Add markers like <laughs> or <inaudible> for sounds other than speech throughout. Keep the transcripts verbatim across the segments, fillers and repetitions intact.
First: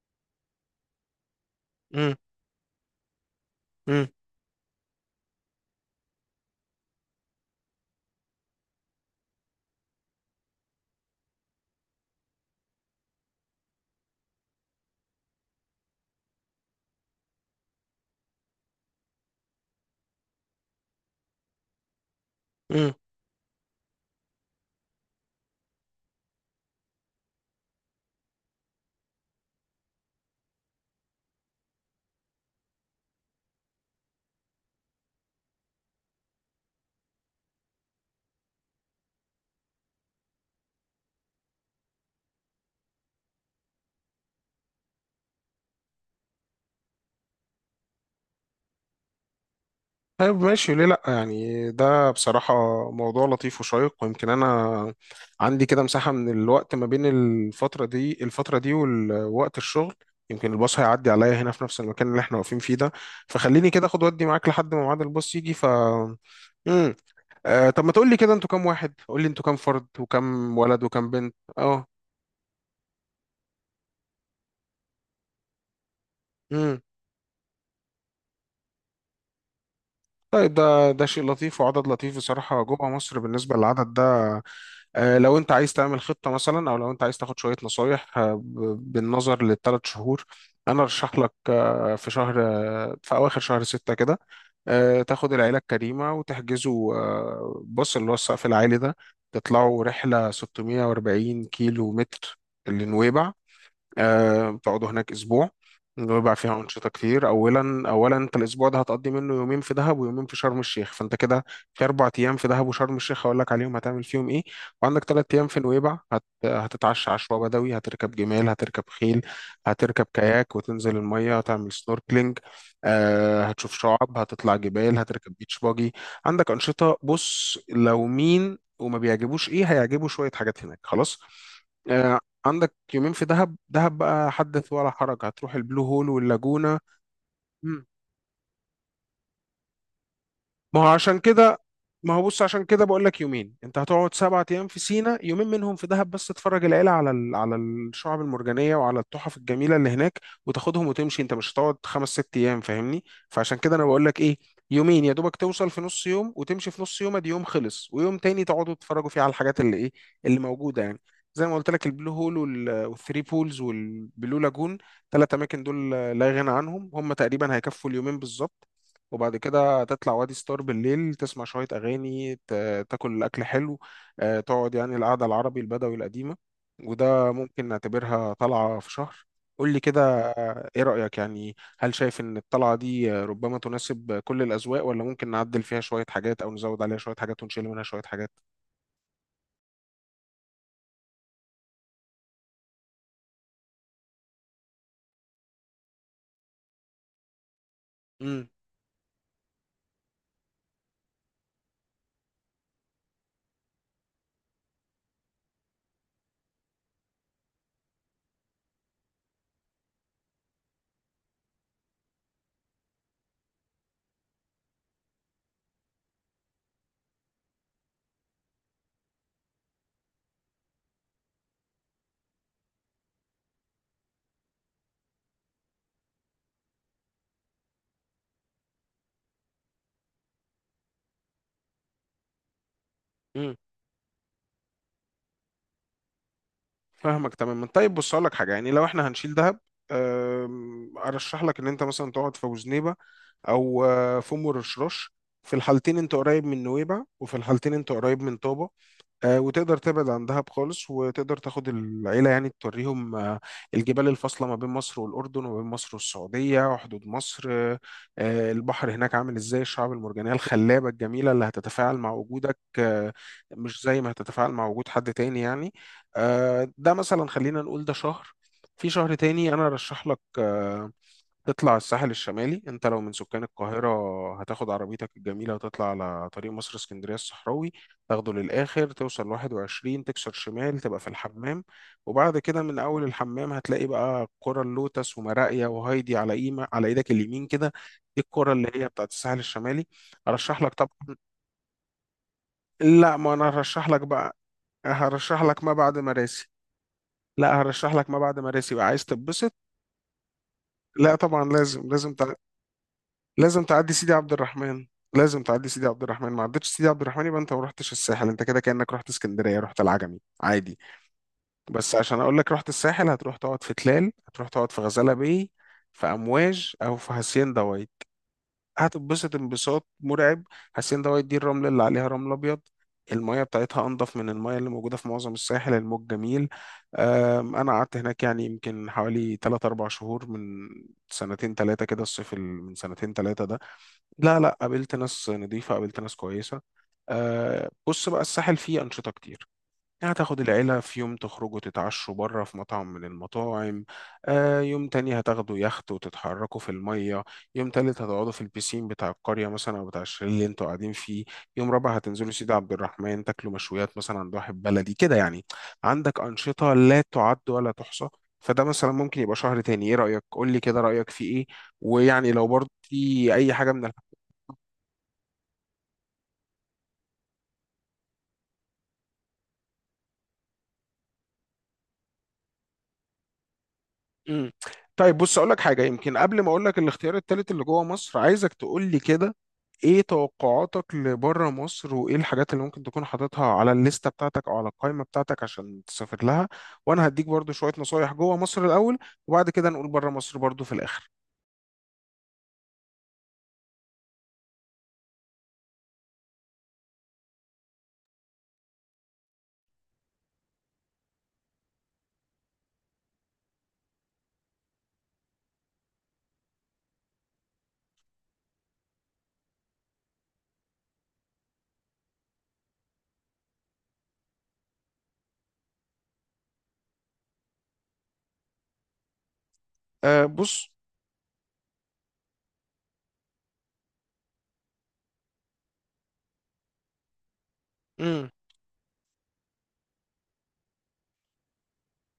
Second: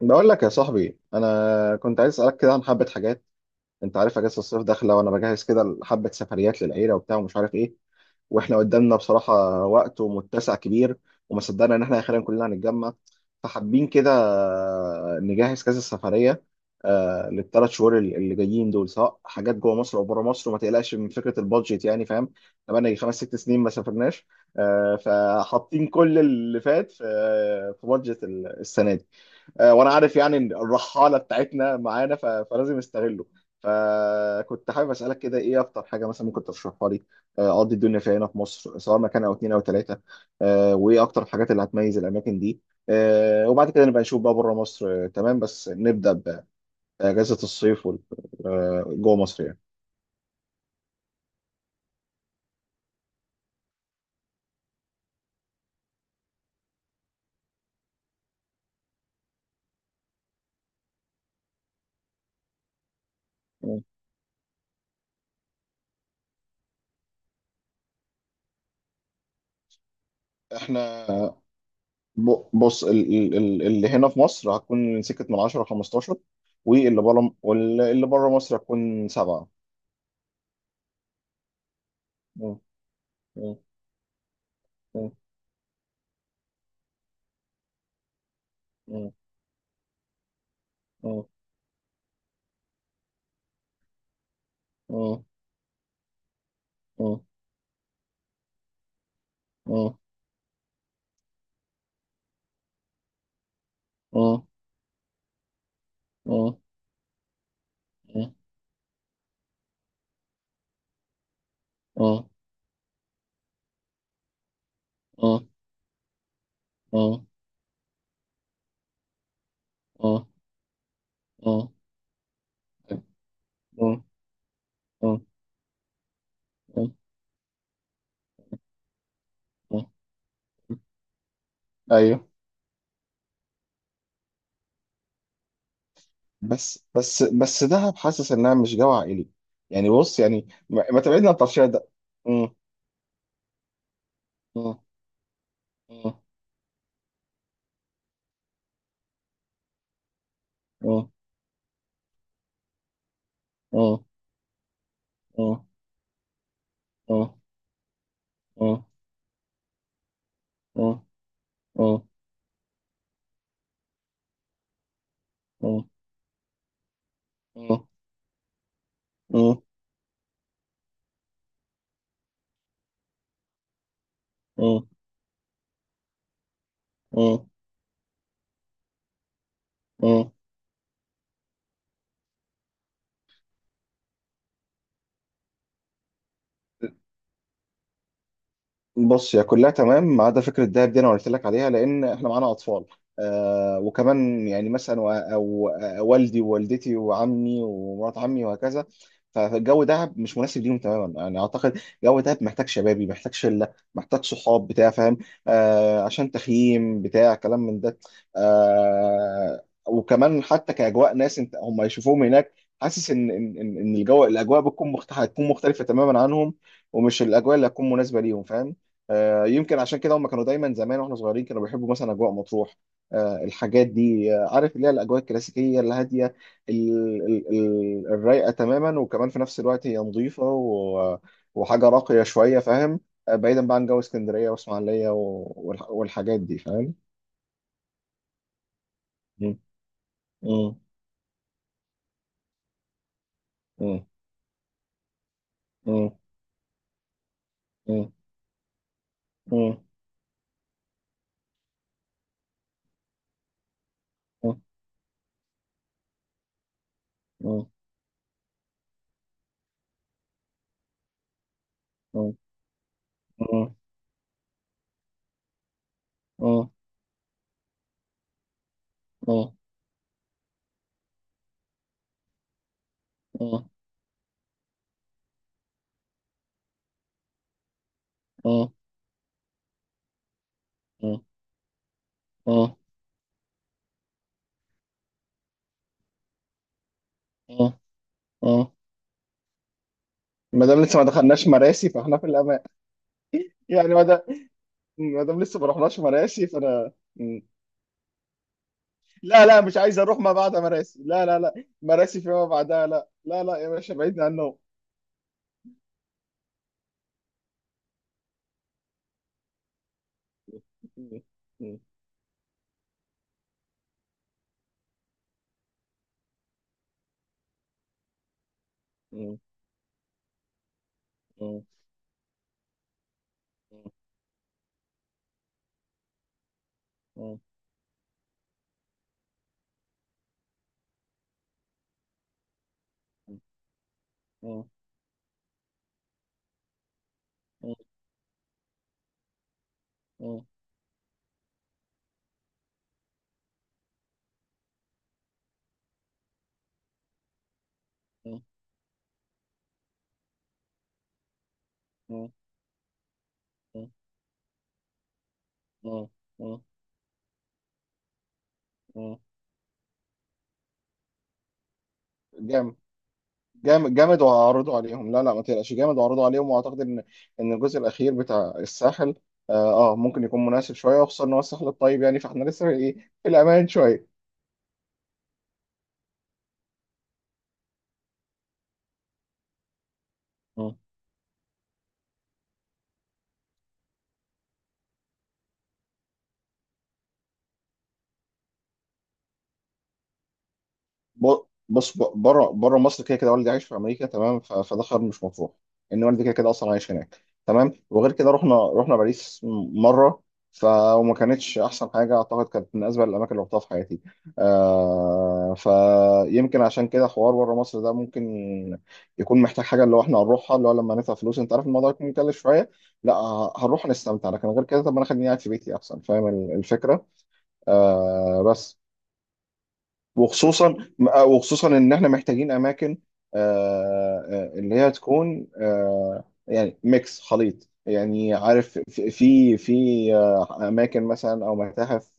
بقول لك يا صاحبي، انا كنت عايز امم اسالك كده عن حبه حاجات. انت امم عارف اجازه الصيف داخله وانا بجهز كده حبه سفريات للعيله وبتاع ومش عارف ايه. واحنا قدامنا بصراحه وقت ومتسع كبير، وما صدقنا ان احنا اخيرا كلنا هنتجمع، فحابين كده نجهز كذا سفريه. آه، للثلاث شهور اللي اللي جايين دول، سواء حاجات جوه مصر او بره مصر، وما تقلقش من فكره البادجت يعني فاهم. امم بقالنا خمس ست سنين ما سافرناش. آه، فحاطين كل اللي فات في آه، في بادجت السنه دي. آه، وانا عارف يعني إن الرحاله بتاعتنا معانا، ف- فلازم استغله. فكنت حابب اسالك كده ايه اكتر حاجه مثلا ممكن ترشحها لي، آه، اقضي الدنيا فيها هنا في مصر، سواء مكان او اتنين او تلاته. آه، وايه اكتر الحاجات اللي هتميز الاماكن دي؟ آه، وبعد كده نبقى نشوف بقى بره مصر. آه، تمام، بس نبدا باجازه الصيف وال- آه، جوه مصر يعني. طيب، ماشي. ليه لا؟ يعني ده بصراحة موضوع لطيف وشيق، ويمكن أنا عندي كده مساحة من الوقت ما بين الفترة دي الفترة دي ووقت الشغل. يمكن الباص هيعدي عليا هنا في نفس المكان اللي احنا واقفين فيه ده، فخليني كده اخد ودي معاك لحد ما ميعاد الباص يجي. ف امم آه طب ما تقول لي كده، انتوا كام واحد؟ قول لي انتوا كام فرد وكم ولد احنا وكم بنت؟ اه ب- بص ال- ال- ال- اللي هنا في مصر هتكون من سكه من عشر خمستاشر، امم واللي بره واللي بره مصر هتكون سبعه. طيب، ده ده شيء لطيف وعدد لطيف بصراحة. جوه مصر بالنسبة للعدد ده، اه. آه، لو انت عايز تعمل خطة مثلا او لو انت عايز تاخد شوية نصايح، آه، ب- اه. بالنظر للثلاث شهور، انا ارشح اه. لك آه، في شهر، آه، في اواخر شهر ستة كده، آه، اه. تاخد العيلة الكريمة وتحجزوا، آه، بص اللي هو السقف العالي ده، تطلعوا اه. رحلة ستمائة وأربعين كيلو متر لنويبع. اه. آه، بتقعدوا هناك اسبوع، بيبقى اه. فيها انشطه كتير. اولا اولا اه. انت الاسبوع ده هتقضي منه يومين في دهب ويومين في شرم الشيخ، فانت كده في اربع اه. ايام في دهب وشرم الشيخ هقول لك عليهم هتعمل فيهم ايه. وعندك ثلاث اه. ايام في نويبع هت... اه. هتتعشى اه. عشوه بدوي، هتركب جمال، هتركب خيل، هتركب كاياك وتنزل الميه، اه. هتعمل سنوركلينج. آه هتشوف اه. شعاب، هتطلع جبال، اه. هتركب بيتش باجي. عندك اه. انشطه، بص لو مين وما بيعجبوش ايه اه. هيعجبه شويه حاجات هناك خلاص. آه، ايوه. عندك يومين في دهب. دهب بقى حدث ولا حرج، هتروح البلو هول واللاجونة. بس بس بس، مم. دهب حاسس انها مش جو عائلي. يعني بص يعني، ما ما هو ما عشان تبعدنا عن كده الطرشيه ده. ما هو بص مم. عشان كده بقول لك يومين. انت هتقعد سبعة ايام مم. في سينا، يومين منهم في دهب مم. بس تتفرج العيله على ال... على الشعب المرجانيه وعلى التحف الجميله اللي هناك وتاخدهم مم. وتمشي. انت مش هتقعد خمس ست ايام، فاهمني؟ فعشان كده انا بقول مم. لك ايه، يومين يا دوبك، مم. توصل في نص يوم وتمشي في نص يوم، ادي مم. يوم خلص، ويوم تاني تقعدوا تتفرجوا فيه على الحاجات اللي ايه اللي موجوده يعني. مم. زي ما قلت لك مم. البلو هول وال- والثري بولز والبلو لاجون، ثلاث اماكن مم. دول لا غنى عنهم، هم تقريبا مم. هيكفوا اليومين بالظبط. وبعد مم. كده تطلع وادي ستار بالليل، تسمع شوية أغاني، ت- تاكل أكل حلو، آه، تقعد يعني القعدة العربي البدوي القديمة. وده مم. ممكن نعتبرها طلعة في شهر. قول لي كده، مم. آه، إيه رأيك؟ يعني هل شايف إن الطلعة دي آه، ربما تناسب كل الأذواق، ولا ممكن نعدل فيها شوية حاجات أو نزود عليها شوية حاجات ونشيل منها شوية حاجات؟ بص، هي كلها تمام ما عدا فكره الدهب دي، انا قلت لك عليها لان احنا معانا اطفال. آه وكمان يعني مثلا و- او آه، والدي ووالدتي وعمي ومرات عمي وهكذا. فالجو دهب مش مناسب ليهم تماما يعني اعتقد. جو دهب محتاج شبابي، محتاج شله، محتاج صحاب بتاع فاهم. آه عشان تخييم بتاع كلام من ده. آه وكمان حتى كاجواء ناس انت هم يشوفوهم هناك. حاسس ان ان ان إن الجو، الاجواء بتكون مختلفه هتكون مختلفه تماما عنهم، ومش الاجواء اللي هتكون مناسبه ليهم فاهم. آه، يمكن عشان كده هم كانوا دايما زمان واحنا صغيرين كانوا بيحبوا مثلا اجواء مطروح. آه، الحاجات دي آه، عارف اللي هي الاجواء الكلاسيكيه الهاديه، ال- ال- ال- الرايقه تماما، وكمان في نفس الوقت هي نظيفه و- وحاجه راقيه شويه فاهم. آه، مم. بعيدا بقى عن جو اسكندريه واسماعيليه و- والح- والحاجات دي فاهم. فاهمك تماما. طيب بص اقول لك حاجه، يعني لو احنا هنشيل م- دهب، م- أم، ارشح لك ان انت مثلا تقعد في وزنيبه او م- آه، في ام الرشراش. في الحالتين م- انت قريب من نويبع وفي الحالتين انت م- قريب من طابه، آه، وتقدر م- تبعد عن دهب خالص، وتقدر تاخد العيلة يعني توريهم آه، الجبال الفاصلة م- ما م- بين مصر والأردن وما بين مصر والسعودية وحدود مصر، م- م- آه، آه، البحر هناك عامل ازاي، الشعاب المرجانية الخلابة الجميلة اللي هتتفاعل مع م- وجودك آه، م- مش زي ما هتتفاعل مع وجود حد تاني يعني. آه، ده مثلا خلينا نقول ده شهر. في شهر م- تاني أنا أرشح لك آه، تطلع الساحل الشمالي. انت لو من سكان م- القاهرة هتاخد عربيتك الجميلة وتطلع على طريق مصر اسكندرية الصحراوي، تاخده للآخر، توصل لواحد وعشرين تكسر شمال تبقى في الحمام. وبعد كده من أول الحمام هتلاقي بقى قرى اللوتس ومراقيا وهايدي على إيمة على إيدك اليمين كده. م- دي القرى م- اللي هي بتاعت الساحل الشمالي. أرشح ما لك دام لسه ما طبعا. دخلناش مراسي، فاحنا في الامان. لا، ما أنا هرشح يعني لك ما دام، بقى، ما دام هرشح لسه لك ما ما بعد رحناش مراسي مراسي. فانا مم. لا، هرشح لك ما بعد مراسي بقى، عايز لا تتبسط؟ لا، مش عايز اروح ما بعد مراسي. لا لا لا طبعا، لا، لازم لازم، مراسي فيما بعدها. لا لا لا لازم يا تعدي باشا، سيدي بعيدنا عبد عنه. الرحمن. لازم تعدي سيدي عبد الرحمن، ما عدتش سيدي عبد الرحمن يبقى انت ما رحتش الساحل، انت كده كأنك رحت اسكندرية، رحت العجمي عادي. مم. مم. بس عشان اقول لك رحت الساحل، هتروح تقعد في تلال، هتروح تقعد في غزالة باي، في امواج او في هاسيندا وايت. هتتبسط مم. انبساط مرعب. هاسيندا وايت دي مم. الرمل اللي عليها رمل ابيض، المية بتاعتها انضف من المية اللي موجودة في معظم الساحل، الموج جميل. مم. أم، انا قعدت هناك يعني يمكن حوالي ثلاثة أربعة شهور من سنتين ثلاثة كده، الصيف ال- من سنتين ثلاثة. لا لا، مم. قابلت ناس نظيفة، قابلت ناس كويسة. أه بص بقى، الساحل فيه أنشطة كتير، يعني مم. هتاخد مم. العيلة في يوم تخرجوا تتعشوا بره في مطعم من المطاعم. أه يوم تاني هتاخدوا يخت وتتحركوا في المية. يوم تالت هتقعدوا في البيسين بتاع القرية مثلا أو بتاع الشاليه اللي انتوا قاعدين فيه. يوم رابع هتنزلوا سيدي عبد الرحمن تاكلوا مم. مشويات مثلا عند واحد بلدي كده يعني. مم. عندك أنشطة لا تعد ولا تحصى. فده مثلا مم. ممكن يبقى شهر تاني، ايه رأيك؟ قول لي كده رأيك في ايه؟ ويعني لو برضه جامد. في اي حاجة من... جامد جامد وهعرضه عليهم. لا لا ما تقلقش، جامد وهعرضه عليهم واعتقد ان ان الجزء الاخير بتاع الساحل اه آه، ممكن يكون مناسب شويه، وخصوصا ان هو الساحل الطيب يعني، فاحنا لسه في ايه، في الامان شويه. مم. طيب بص اقول لك حاجه، يمكن قبل ما اقول لك الاختيار التالت اللي جوه مصر، عايزك تقول لي كده ايه توقعاتك لبره مصر، وايه الحاجات اللي ممكن تكون حاططها على الليسته بتاعتك او على القائمه بتاعتك عشان تسافر لها. وانا هديك برضو شويه نصايح جوه مصر الاول، وبعد كده نقول بره مصر برضو في الاخر. ب- بص ب- بره بره مصر كده كده والدي عايش في امريكا، تمام، ف- فده خيار مش مطروح. ان والدي كده كده اصلا عايش هناك. تمام، وغير كده رحنا رحنا باريس م- مره. ف وما كانتش احسن حاجه، اعتقد كانت من اسوأ الاماكن اللي رحتها في حياتي. آه فيمكن عشان كده حوار بره مصر ده ممكن يكون محتاج حاجه، اللي هو احنا هنروحها، اللي هو لما ندفع فلوس انت عارف الموضوع يكون مكلف شويه. لا، ه- هنروح نستمتع، لكن غير كده طب ما انا خليني قاعد في بيتي احسن فاهم ال- الفكره. آه بس. آه بص. وخصوصا وخصوصا ان احنا محتاجين اماكن، آه، آه، اللي هي تكون آه، يعني ميكس خليط يعني، عارف في في في، آه، اماكن مثلا او متاحف،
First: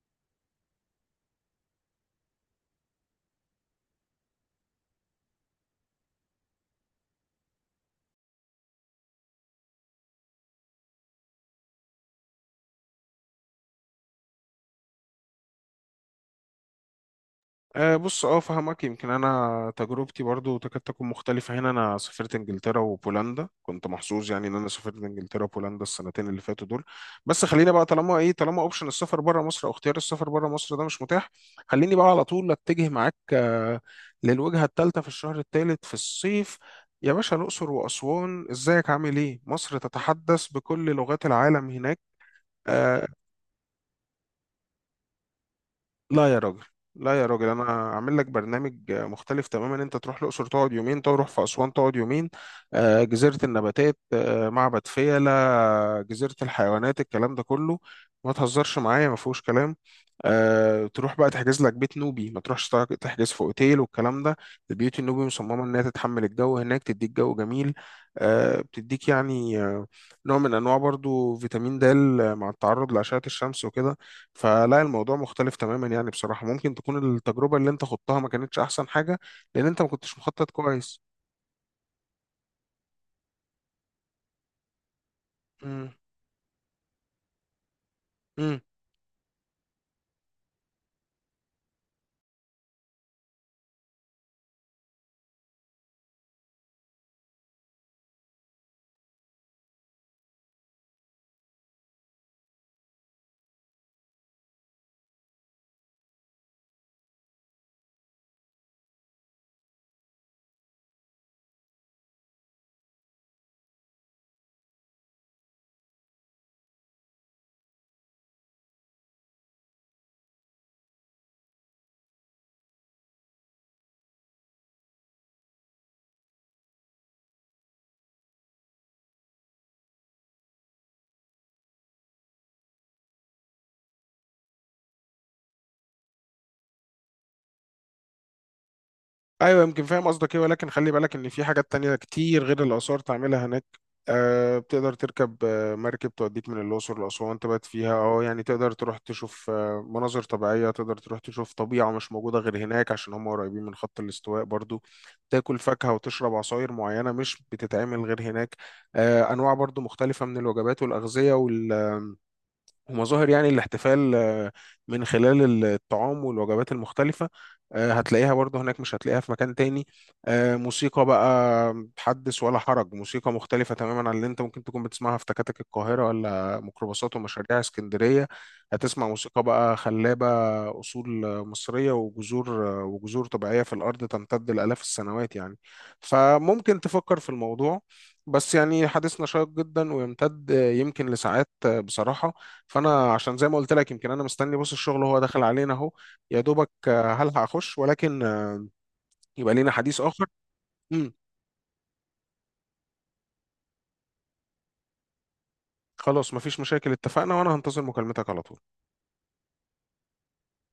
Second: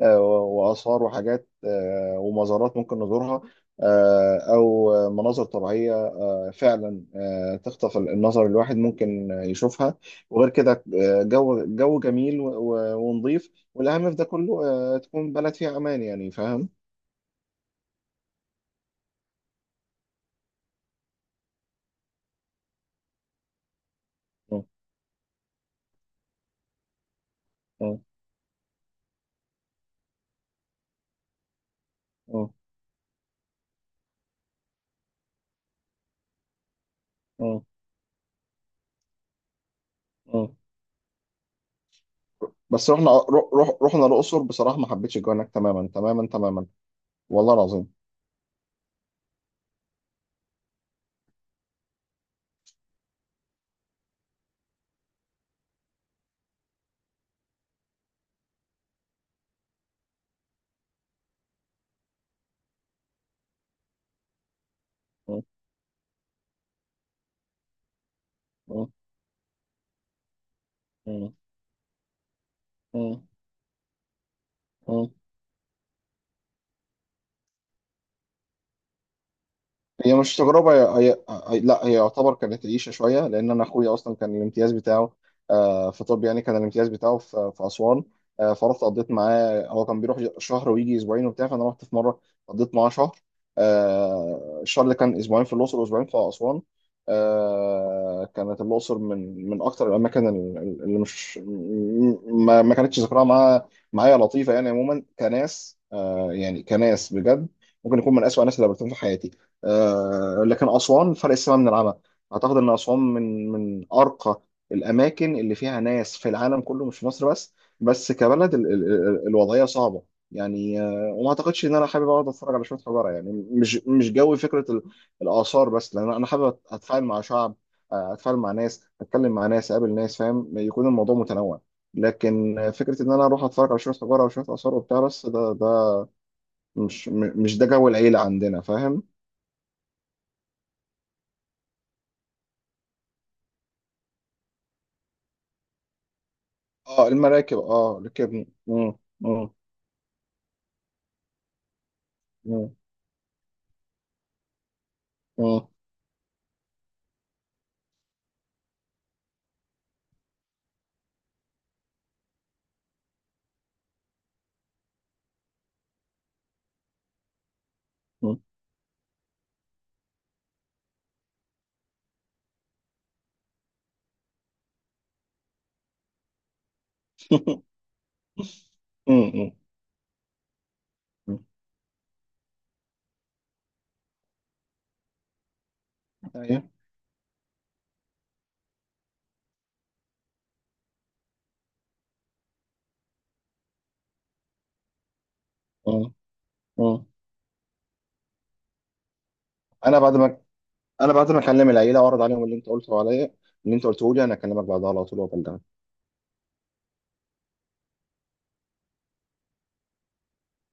آه، واثار وحاجات آه، ومزارات ممكن نزورها، آه، او مناظر طبيعيه فعلا آه، تخطف النظر الواحد ممكن يشوفها. وغير كده آه، جو جو جميل و- و- ونظيف، والاهم في ده كله آه، تكون بلد فيها امان يعني فاهم؟ أه بص، اه فهمك. يمكن انا تجربتي برضو تكاد تكون مختلفه هنا، انا سافرت انجلترا وبولندا، كنت محظوظ يعني ان م- انا سافرت انجلترا وبولندا السنتين اللي فاتوا دول. بس خلينا بقى، م. طالما ايه طالما اوبشن السفر بره مصر او اختيار السفر بره مصر ده مش متاح، خليني بقى على طول اه. اتجه معاك آه، للوجهه الثالثه في الشهر الثالث في الصيف. يا باشا اه. الاقصر واسوان، ازيك عامل ايه؟ مصر تتحدث اه. بكل لغات العالم هناك. بس آه، رحنا رو- رو- رحنا الأقصر بصراحة، ما حبيتش الجو هناك تماما تماما لا يا راجل، تماما. لا يا راجل، والله انا العظيم. عامل لك برنامج مختلف تماما، انت تروح الاقصر تقعد يومين، تروح في اسوان تقعد يومين، آه، جزيره النباتات، آه، معبد فيلة، جزيره الحيوانات، الكلام ده كله، ما تهزرش معايا، ما فيهوش كلام. آه، تروح بقى تحجز لك بيت نوبي، ما تروحش تع- تحجز في اوتيل والكلام ده. البيوت النوبي اه. مصممه انها تتحمل الجو هناك، تديك جو جميل، آه، اه. بتديك يعني آه، نوع من انواع اه. برضو فيتامين د مع التعرض لاشعه اه. الشمس وكده. فلا اه. الموضوع مختلف تماما يعني بصراحة، ممكن تكون التجربة اللي انت خضتها ما كانتش احسن حاجة لان انت ما هي كنتش مش مخطط تجربة. هي... كويس. هي... هي... لا، هي يعتبر كانت عيشة شوية، لأن أنا أخويا أصلا كان الامتياز بتاعه آه، في طب يعني، كان الامتياز بتاعه في, في أسوان. آه، امم فرحت قضيت معاه، هو كان بيروح شهر ويجي أسبوعين وبتاع، فأنا رحت في مرة قضيت معاه شهر. آه، الشهر اللي كان أسبوعين في الأقصر وأسبوعين في أسوان. آه، كانت الأقصر من من أكتر الأماكن ال- ال- اللي مش م- ما, ما كانتش ذكرها معايا معايا، لطيفة يعني عموما كناس، آه، يعني كناس بجد، ممكن يكون من أسوأ الناس اللي قابلتهم في حياتي. آه، لكن أسوان فرق السماء من العمى. أعتقد إن أسوان من من أرقى الأماكن اللي فيها ناس في العالم كله، مش في مصر بس. بس كبلد ال- ال- ال- الوضعية صعبة يعني، آه، وما أعتقدش إن أنا حابب أقعد أتفرج على شوية حجارة يعني، مش مش جوي فكرة ال- الآثار بس، لأن أنا حابب أت- أتفاعل مع شعب، آه، أتفاعل مع ناس، أتكلم مع ناس، أقابل ناس فاهم، يكون الموضوع متنوع. لكن آه، فكرة إن أنا أروح أتفرج على شوية حجارة وشوية آثار وبتاع بس، ده ده مش م- مش ده جو العيلة عندنا فاهم. ايوه، يمكن فاهم قصدك ايه، ولكن خلي بالك ان في حاجات تانية كتير غير الاثار تعملها هناك. أه بتقدر تركب آه، مركب توديك من الاقصر اه، لاسوان المراكب تبات فيها اه اه، يعني ركبنا. تقدر مم. تروح تشوف مم. آه، مناظر طبيعيه، تقدر تروح تشوف طبيعه مش موجوده غير مم. هناك، عشان هم قريبين من خط الاستواء برضو. تاكل مم. فاكهه وتشرب عصاير معينه مش بتتعمل غير هناك. أه انواع برضو مختلفه من الوجبات والاغذيه، ومظاهر يعني الاحتفال آه، من خلال الطعام والوجبات المختلفة آه، هتلاقيها مم. برضو هناك مش هتلاقيها في مكان تاني. آه، موسيقى بقى حدث ولا حرج، موسيقى مختلفة تماما عن اللي انت ممكن تكون بتسمعها في تكاتك القاهرة ولا ميكروباصات ومشاريع <laughs> اسكندرية. هتسمع موسيقى مم. بقى خلابة، أصول آه، مم. مصرية وجذور آه، وجذور طبيعية في الأرض تمتد لآلاف السنوات يعني. ايوه. فممكن تفكر في الموضوع. بس يعني حديثنا شيق جدا ويمتد آه، يمكن لساعات آه، بصراحة، فانا عشان زي ما قلت لك يمكن انا مستني، بص الشغل وهو داخل علينا اهو، مم. يا دوبك مم. آه، هل هخش، ولكن آه، يبقى لينا انا حديث بعد اخر. ما امم انا بعد ما اكلم العيله واعرض عليهم اللي انت قلته عليا، اللي انت قلته لي، انا اكلمك بعدها على طول وابلغك. خلاص مفيش مشاكل، اتفقنا، وانا هنتظر مكالمتك على طول.